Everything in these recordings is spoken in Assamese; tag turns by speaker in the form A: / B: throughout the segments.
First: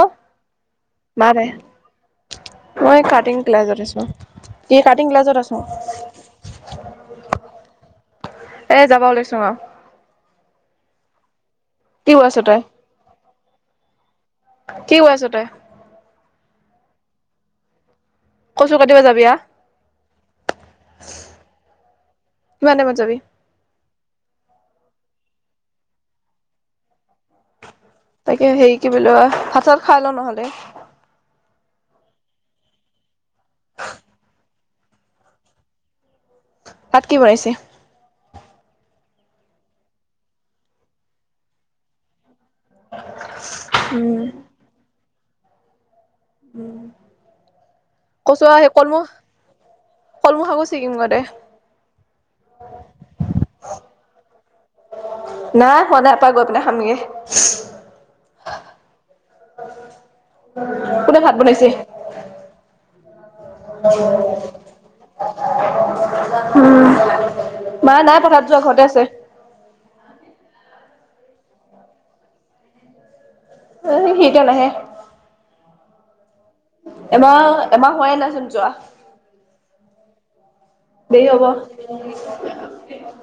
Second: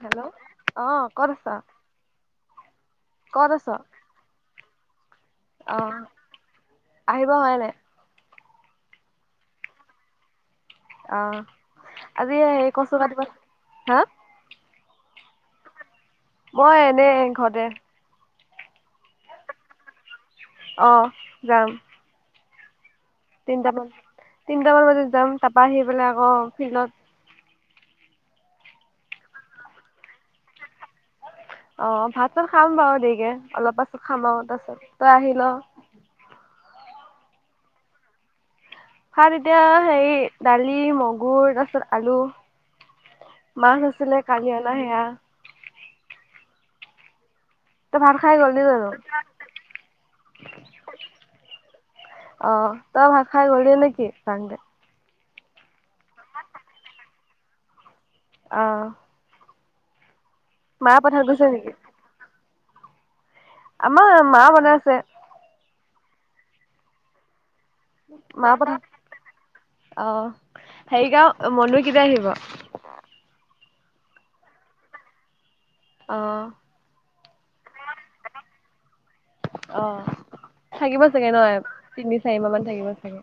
A: হেল্ল' অ কত
B: মাৰে
A: আছা?
B: মই কাটিং
A: ক'ত আছ
B: ক্লাজত আছো ই কাটিং ক্লাজত আছো।
A: অ আহিব হোৱাই নাই?
B: এ যাবা ওলাইছো অঁ!
A: অঁ আজি
B: তই
A: কচু কাতিব হা।
B: কি কৰি আছ তই?
A: মই এনে ঘৰতে।
B: কচু কাটিবা যাবি আ।
A: অঁ, যাম।
B: কিমান টাইমত যাবি?
A: তিনটামান তিনটামান বজাত যাম তাৰপা আহি পেলাই আকৌ ফিল্ডত।
B: তাকে হেৰি কি বুলি কই ভাত চাত খাই লওঁ নহ'লে।
A: অঁ, ভাত চাত খাম বাৰু দেৰিকে অলপ পাছত খাম আৰু তাৰপাছত তই আহি ল।
B: তাত কি বনাইছে?
A: আৰু এতিয়া হে দালি, মগুৰ তাৰপিছত আলু। মাছ আছিলে
B: উম
A: কালি অনা সেয়া।
B: উম!
A: তই ভাত খাই গ'লি জানো?
B: কলমৌ শাকো ছিঙিমগৈ দে
A: অ তই ভা খাই গলি নেকি তানতে।
B: নাই খোৱা নাই ইয়াপৰা গৈ পিনে খামগে।
A: অঁ! মা
B: কোনে
A: পথাৰ
B: ভাত
A: গৈছে
B: বনাইছে
A: নেকি? আমাৰ মা বনাইছে।
B: উম মায় নাই পথাৰ যোৱা ঘৰতে আছে।
A: অ'। হেৰি গাওঁ মানুহ কেতিয়া আহিব‌?
B: উ সি এতিয়া নাহে,
A: অ
B: এমাৰ এমাহ হোৱা নাইচোন যোৱা
A: অ থাকিব
B: দেৰি
A: চাগে
B: হ'ব
A: নয় তিনি চাৰি মাহ মান থাকিব চাগে।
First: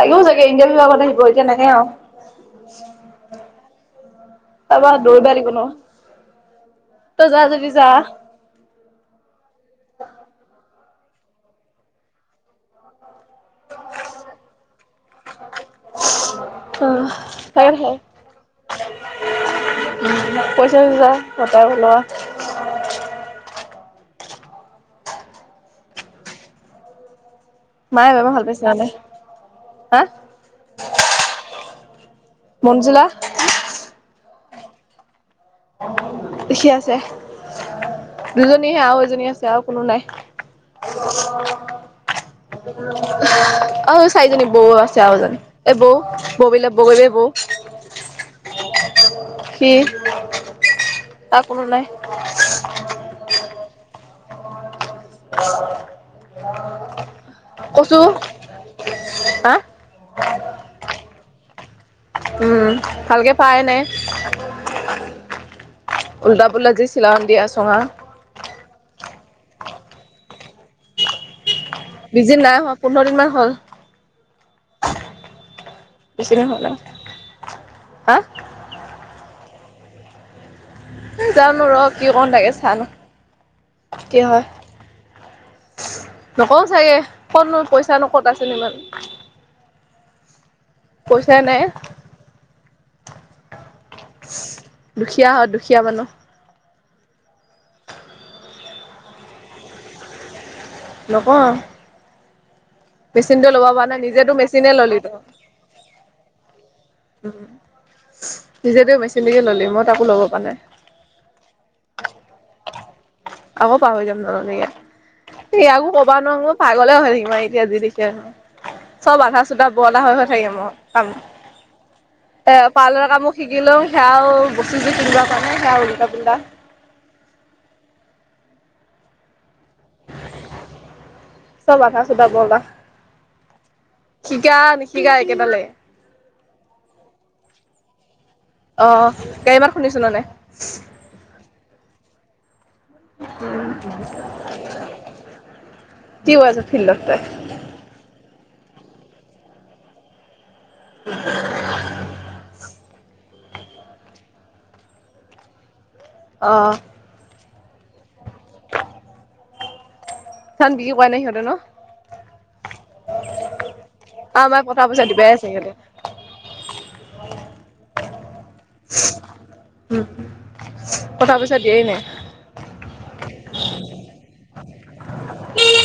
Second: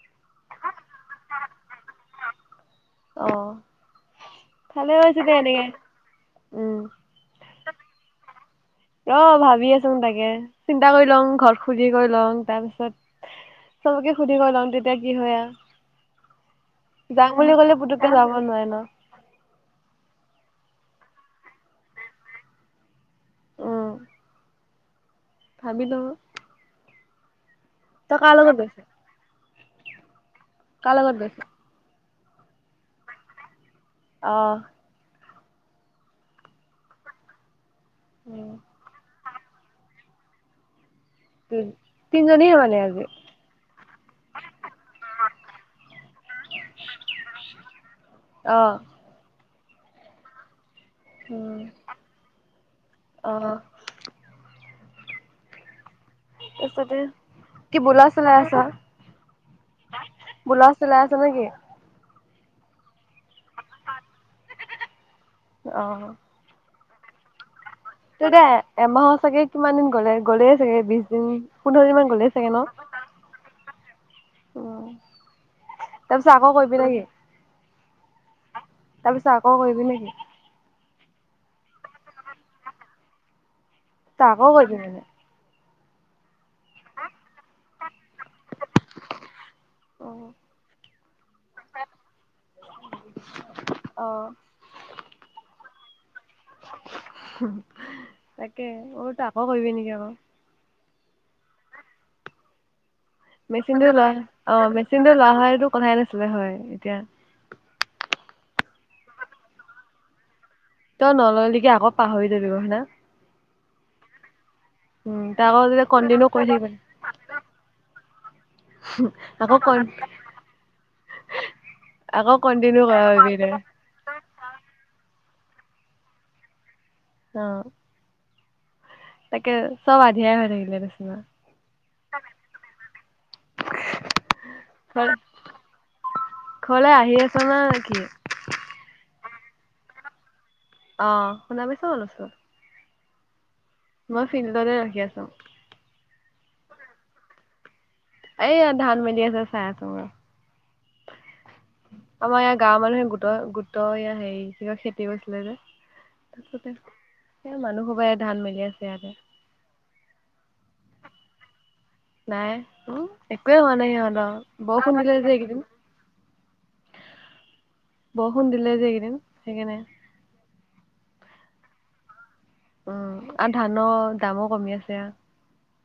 B: লাগিবও চাগে ইণ্টিয়াৰ বিভাগত আহিব এতিয়া
A: অ'।
B: আৰু
A: ভালে
B: তাৰপৰা
A: হৈছে দে
B: দৌৰবাৰিক
A: এনেকে।
B: ন
A: উম।
B: তই যাওঁ যদি যা
A: অ ভাবি আছো ম তাকে চিন্তা কৰি লওঁ ঘৰত খুুজি কৰি লওঁ তাৰ পিছত চবকে সুধি লওঁ তেতিয়া কি হয় আহ
B: অ হয় হয়ে
A: পুতুককে যাব নোৱাৰে ন।
B: পইচা নি যা সতাৰ ওলোৱা
A: ভাবিলো
B: মায়ে বেমাৰ ভাল পাইছে নে নাই হা
A: কাৰ লগত গৈছ?
B: মঞ্জোলা
A: অঁ
B: দেখি আছে দুজনীহে আৰু এজনী আছে আৰু কোনো নাই
A: উ তিনিজন
B: অ চাৰিজনী বৌ আছে আৰু এজনি এই বৌ বৌবলাক বৌবে বৌ
A: আহ
B: কি ত কোনো নাই
A: অ',
B: অ
A: তছ কি বল চ ল আছা
B: হা
A: ব [unintelligible] চলাই আছ নেকি
B: উম ভালকে পাই নাই উল্টা পো্লাজি চলা উ দিয়া চঙা
A: তে দে এমাহৰ চাগে কিমান দিন গ'লে গ'লেই চাগে বিশ দিন পোন্ধৰ দিন মান গলে
B: বিজি
A: চাগে
B: নাই
A: ন
B: হোৱা পোন্ধৰ দিন মান হ'ল
A: উ তাৰ
B: বেছি
A: পিছত
B: দিন
A: আকৌ
B: হোৱা নাই
A: কৰীবি না কি
B: হা
A: তাৰ পিছত আকৌ কৰিবি নেকি?
B: জানো ৰ কি কও তাকে চাই লওঁ। কি
A: তই
B: হয়
A: আকৌ কৰিবি নেকি?
B: নকওঁ চাগে কটনো পইচানো কত আছে নো ইমান?
A: অ',
B: পইচাই নাই।
A: [inaudible]
B: দুখীয়া হয় দুখীয়া মানুহ।
A: তাকে মোৰতো আকৌ কৰিবি নেকি আকৌ?
B: নকওঁ আও।
A: মেচিনটো লোৱা
B: নিজেতো
A: অ
B: মেচিনে ললি
A: মেচিনটো
B: তই
A: লোৱা হয়টো কথাই নাছিলে হয় এতিয়া, [inaudible]
B: নিজেতো মেচিন টোকে ললি মই তাকো ল'ব প পৰা নাই
A: তই নললিগে আকৌ পাহৰি থাকিব হয় না,
B: আকৌ পাহৰি যাম নললিগে,
A: উম, তই
B: স
A: আকৌ যেতিয়া
B: আকো কবা
A: কণ্টিনিউ
B: নোৱাৰো
A: কৰি
B: মোৰ
A: থাকিবি,
B: পাগলে হৈ থাকিম আৰু এতিয়া যি দেখি [unintelligible] চব আধা
A: আকৌ
B: চোধা
A: কন
B: বলা হৈ হৈ থাকি মই কাম
A: আকৌ
B: [unintelligible] এ
A: কণ্টিনিউ কৰা
B: পাৰ্লৰ কামো
A: ভাবি দে
B: শিকিলো সেয়াও বস্তু চষ্টো কিনিব গাওঁ ওলটা পোলটা
A: অ তে চব আধিয়াই হৈ থাকিলে নিছিনা।
B: চব আধা চোধা বৰলা শিকা নিশিকা একেটালৈ
A: ঘৰলে আহি আছ না নে কি
B: অ গাড়ী ইমান শুনিছো নানে।
A: অঁ শুনা পাইছো অলপ মই ফিল্ডতে ৰখি আছো
B: কি কই আছ ফিল্ডত তই [unintelligible]
A: এইয়া ধান মেলি আছে চাই আছো আমাৰ ইয়াৰ গাঁৱৰ মানুহে গোটেই গোট গোটৰয়া হেৰি খেতি কৰিছিলে যে
B: অ
A: তাৰতে স মানুহবাই ধান মেলি আছে ইয়াতে
B: বিকি পোৱা নাই সিহতে ন [unintelligible]
A: নাই উম একোৱে হোৱা নাই সিহঁত
B: অ আমাৰ কটা
A: বৰষুন
B: পইচা
A: দিলে
B: দিবাই
A: যে
B: আছে
A: এইকেইদিন
B: সিহঁতে।
A: বৰষুণ দিলে যে এইকেইদিন সেইকাৰণে
B: কথা পইচা দিয়াই নাই [unintelligible]
A: উম আৰু ধানৰ দামো কমি আছে।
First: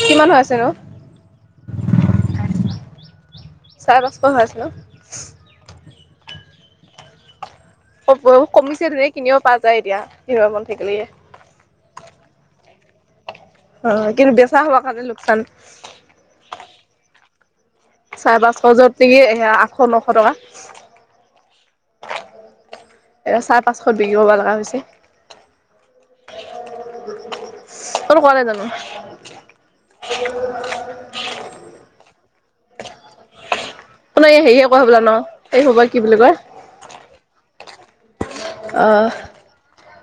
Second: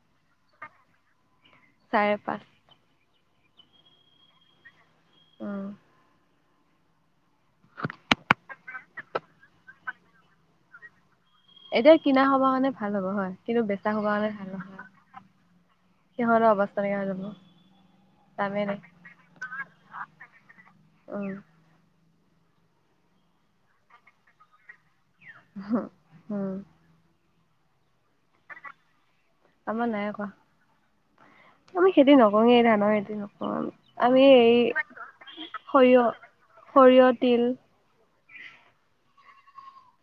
B: কিমান হৈ আছে ৰ
A: চাৰে পাঁচ।
B: চাৰেপাচশই হৈ আছে ন!
A: অঁ
B: কমিছে ধুনিয়াকে কিনিওঁ পা যায় এতিয়া কিনিব মন থাকিলে
A: এতিয়া কিনা হব কাৰাণে ভাল হ'ব হয়। কিন্তু বেচা হ'বৰ
B: অঁ'
A: কাৰণে
B: কিন্তু
A: ভাল
B: বেচা হোৱা
A: নহয়।
B: কাৰণে লোকচান।
A: তনেকা যাব।
B: চাৰে
A: দামেই নাই
B: পাঁচশজৰ সেয়া আঠশ-নশ টকা।
A: উম,
B: এয়া চাৰ পাঁচশত বিক্ৰী হব লগা হৈছে।
A: হম, উম।
B: ত'কলে জানো?
A: আমাৰ নাই কৰা। আমি খেতি নকৰোয়ে এই ন এদিন অকমান। আমি
B: আপোনাৰ
A: এই
B: হেৰিয়ে কৰে হ'বলা ন? এই সোপা কি
A: সৰিয়
B: বুলি কয়
A: সৰিয়হ তিল
B: অঁ'।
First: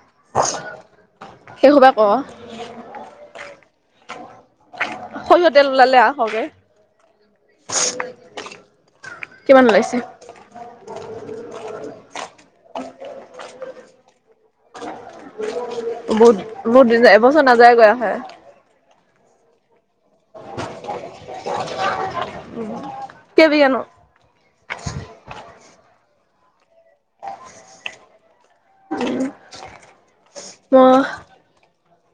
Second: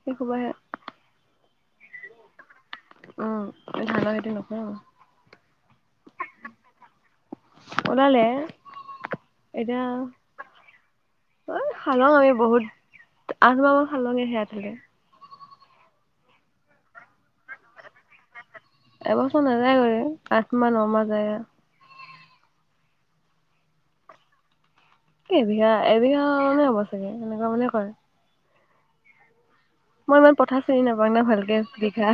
A: তকবাৰ
B: সেই সুবা কৰ?
A: উম, ধান খেতি নকৰা।
B: সৰিহঁতেল ওলালে আওঁ হয়গে।
A: ওলালে
B: কিমান ওলাইছে?
A: অঁ' খালং আমি বহুত আন মাহ খালঙে সেয়া তেলে।
B: বুত বহুত এবছৰ নাযায় গৈ আহে।
A: এবছৰ নাযায় গ আঠ মাহ ন মাহ যায়।
B: কে কেজি আনো!
A: এবিঘা, এবিঘা মানে হ'ব চাগে এনেুৱা মানে কৰে।
B: উম।
A: মই ইমান কথা চিনি নাপাওঁ না ভালকে বিঘা।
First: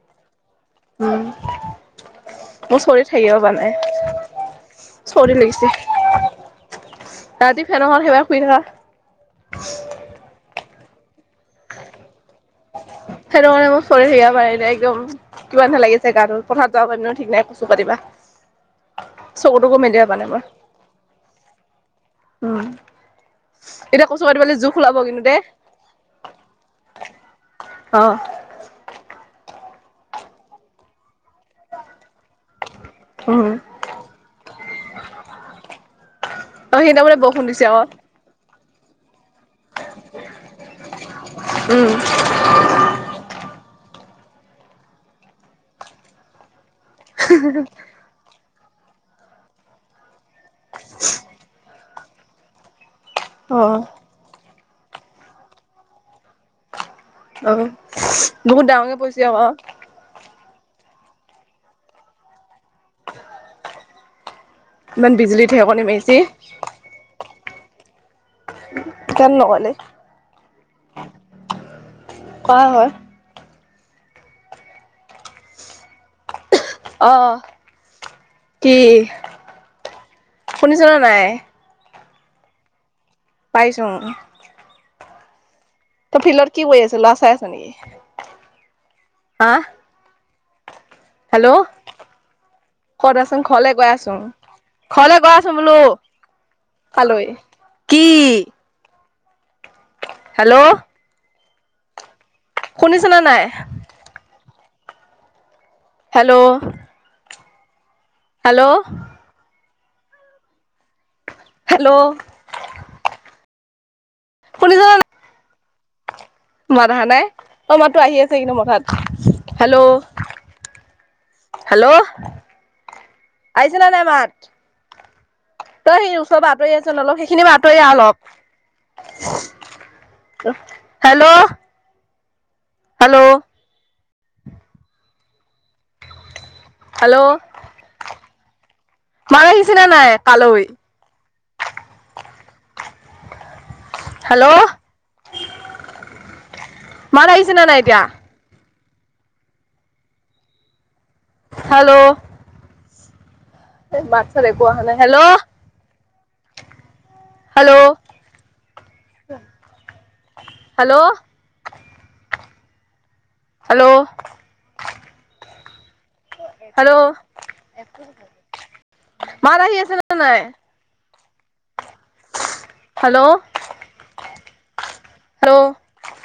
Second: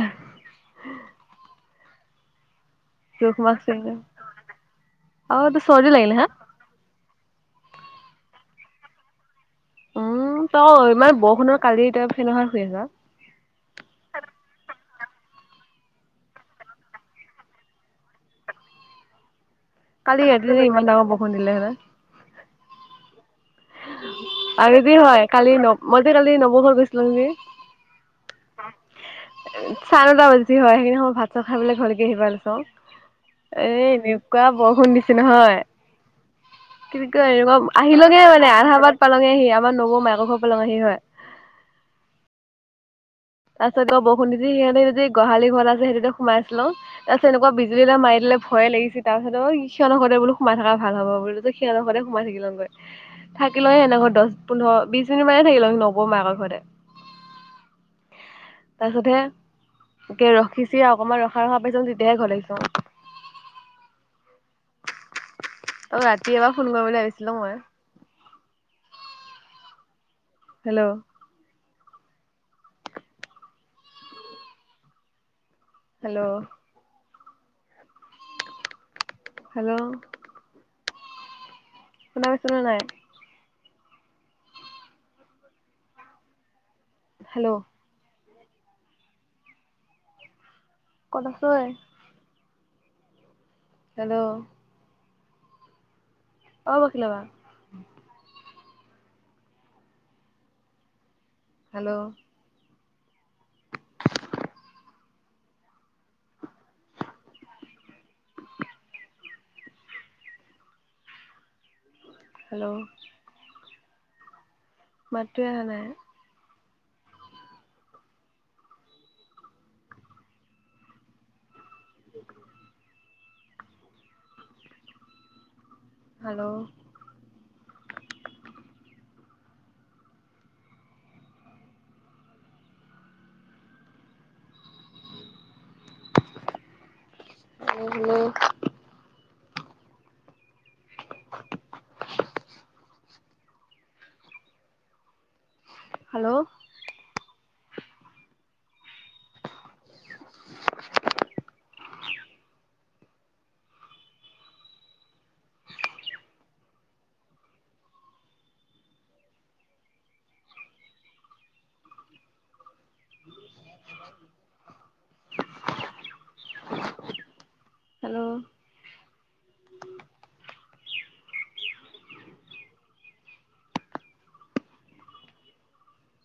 B: উম মোৰ চৰদি থাকিব নাই
A: চিনি
B: চৰদি
A: আৰু তোৰ
B: লাগিছে।
A: চৰ্দি লাগিলে হা
B: ৰাতি ফেনৰ সেয়াত শুই থাকা।
A: উম', তই ইমান বৰষুণৰ কালি এতি ফে অহাৰ শুই আছা।
B: সেইটো কাৰণে মোৰ চৰি সে পাৰ একদম কিমানহ লাগিছে গা পথাত যোৱা প ঠিক নাই কছু কাটিব।
A: [unintelligible] কালিয এ ৰাতি ইমান ডাঙৰ বৰখোন দিলে।
B: উম এতিয়া কচু কাটিবলে জোখ
A: আৰু দি
B: ওলাব কিন্তু
A: হয়।
B: দেই
A: কালি ন মইতো কালি নৱঘৰত গৈছিলো যে।
B: অঁ'।
A: চাৰেটা বাজি হয় সেইখিনি সময় ভাত চা খাই পেলাই ঘৰকে আহি পাল।
B: উম
A: এনেকুৱা বৰষুণ দিছে নহয়।
B: অ
A: কি
B: সেইদিনা বোলে
A: কয়
B: বৰষুণ
A: এৰকম
B: দিছে আকৌ
A: আহিলোঙে মানে। আধা-বাত পালঙে আহি আমাৰ নবৌ মাক ঘৰ পালং আহি হয়।
B: উম।
A: তাৰ পিছত গ বৰষুণ তিতি সিহে যদি গোহালি ঘৰত আছে সেইটোতে সোমাইছিলো। তাৰ পিছত তেনেকুৱা বিজুলী এটা মাৰ দিলে ভয়ে লাগিছে তাৰ পিছত সিহঁৰ ঘৰতে বোলো সোমাই থকা ভাল হব বোলো সিহঁৰ ঘৰতে সোমাই থাকি লওঁগৈ।
B: অ
A: থাকিলে এনে ঘৰ দহ পোন্ধৰ বিশ মিনিট মানে থাকিলে ন বৌ মাকৰ ঘৰতে।
B: আহ' বহুত ডাঙৰকে পৰিছে ক
A: চিয়া অকনমান ৰখা -ৰখা পাইছো তেতিয়াহে ঘৰ আহিছো।
B: ইমান বিজুলী ঢেৰেকণি মাৰিছে।
A: ৰাতি এবাৰ ফোন কৰিম বুলি ভাবিছিলোঁ মই।
B: কেনে নকলে?
A: হেল্ল'।
B: কোৱা হয়?
A: হেল্ল'।
B: অ'কি?
A: হেল্ল'।
B: শুনিছা নে নাই?
A: শুনা পাইছা নে নাই।
B: পাইছোঙ তই ফিল্ডত কি কৰি আছে লৰা চাই আছ
A: হেল্ল'
B: নেকি হা
A: কত আছ ঐ
B: হেল্ল' কত আচোন ঘৰলে গৈ আছো
A: হেল্ল'
B: ঘৰলে গৈ আছোঙ বোলো
A: অ' পখিলা বা।
B: কালৈ কি হেল্ল'
A: হেল্ল'
B: শুনিছ নে নাই হেল্ল' হেল্ল' হেল্ল'
A: হেল্ল
B: শুনিছ
A: মাতোৱে অহা নাই
B: মাত অহা নাই অ মাতো আহি আছে কিন্তু মঠাত হেল্ল'
A: [inaudible]
B: হেল্ল' আহিছে নে নাই মাত তই সি ওচৰ পা
A: হেল্ল'
B: আতৰি আহছোন অলপ সেইখিনি পা আতৰি আ অলপ হেল্ল' হেল্ল'
A: হেল্ল হেল্ল
B: মাত আহিছেনা নাই কালৈ
A: [inaudible]
B: হেল্ল'
A: হেল্ল'
B: মাত আহিছে ন নাই এতিয়া
A: [inaudible]
B: হেল্ল' এ মাত চাত একো অহা নাই hello hello hello hello hello
A: hello
B: মাত আহি আছে নে নাই? Hello. Hello
A: [inaudible]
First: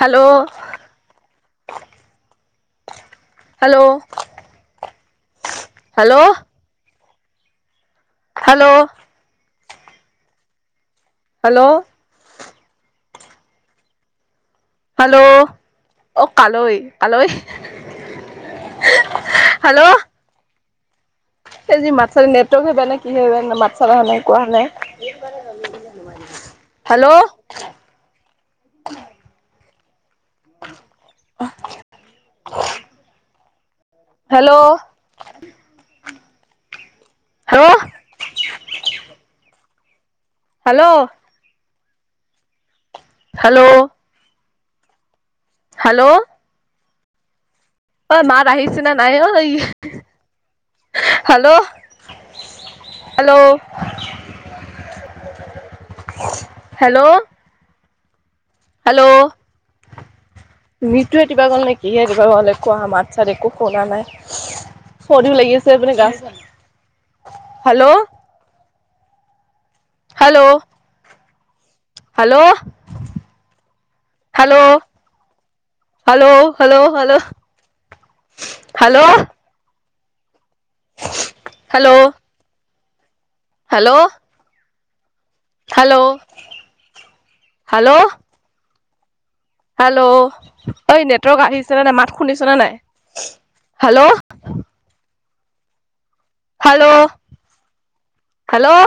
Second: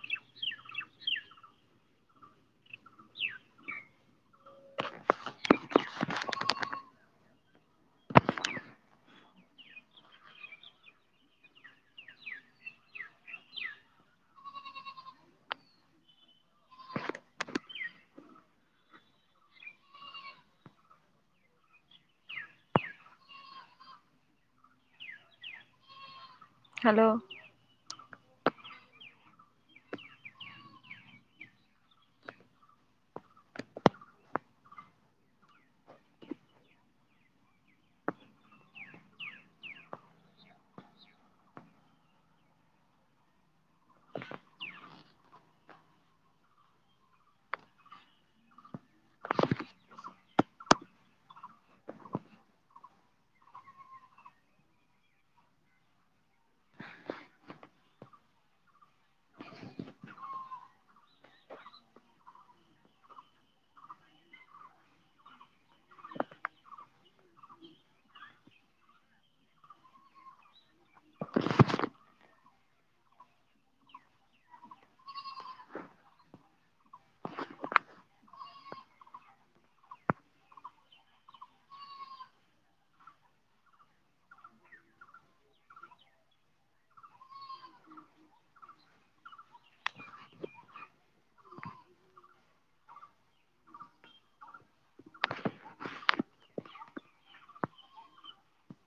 B: hello. Hello, hello. Hello. Hello. Hello. অ কালৰি কালৰি হেল্ল'। সেই যি মাত চাতে নাই। নেটৱৰ্ক হে বেয়া নে, কি হে বেয়া? মাত চাত
A: হেল্ল'
B: আহা নাই, একো অহা নাই। হেল্ল'। আহ। হেল্ল'। হ'। হেল্ল'। হেল্ল'। হেল্ল'। অ মাত আহিছে নে নাই অই। হেল্ল'। হেল্ল'। হেল্ল'। হেল্ল'। নিটতোয়ে কিবা গ'ল নে, কিহে কিবা গ'ল? একোৱা মাতছাত একো শুনা নাই। চৰ্দিও লাগি আছে এপিনে গা চা, hello. Hello. Hello, hello. Hello -hello, hello -hello. Hello. Hello. Hello, hello. Hello, ঐ নেটৱৰ্ক আহিছে নে নাই? মাত শুনিছনে নাই? হেল্ল'। Hello, hello.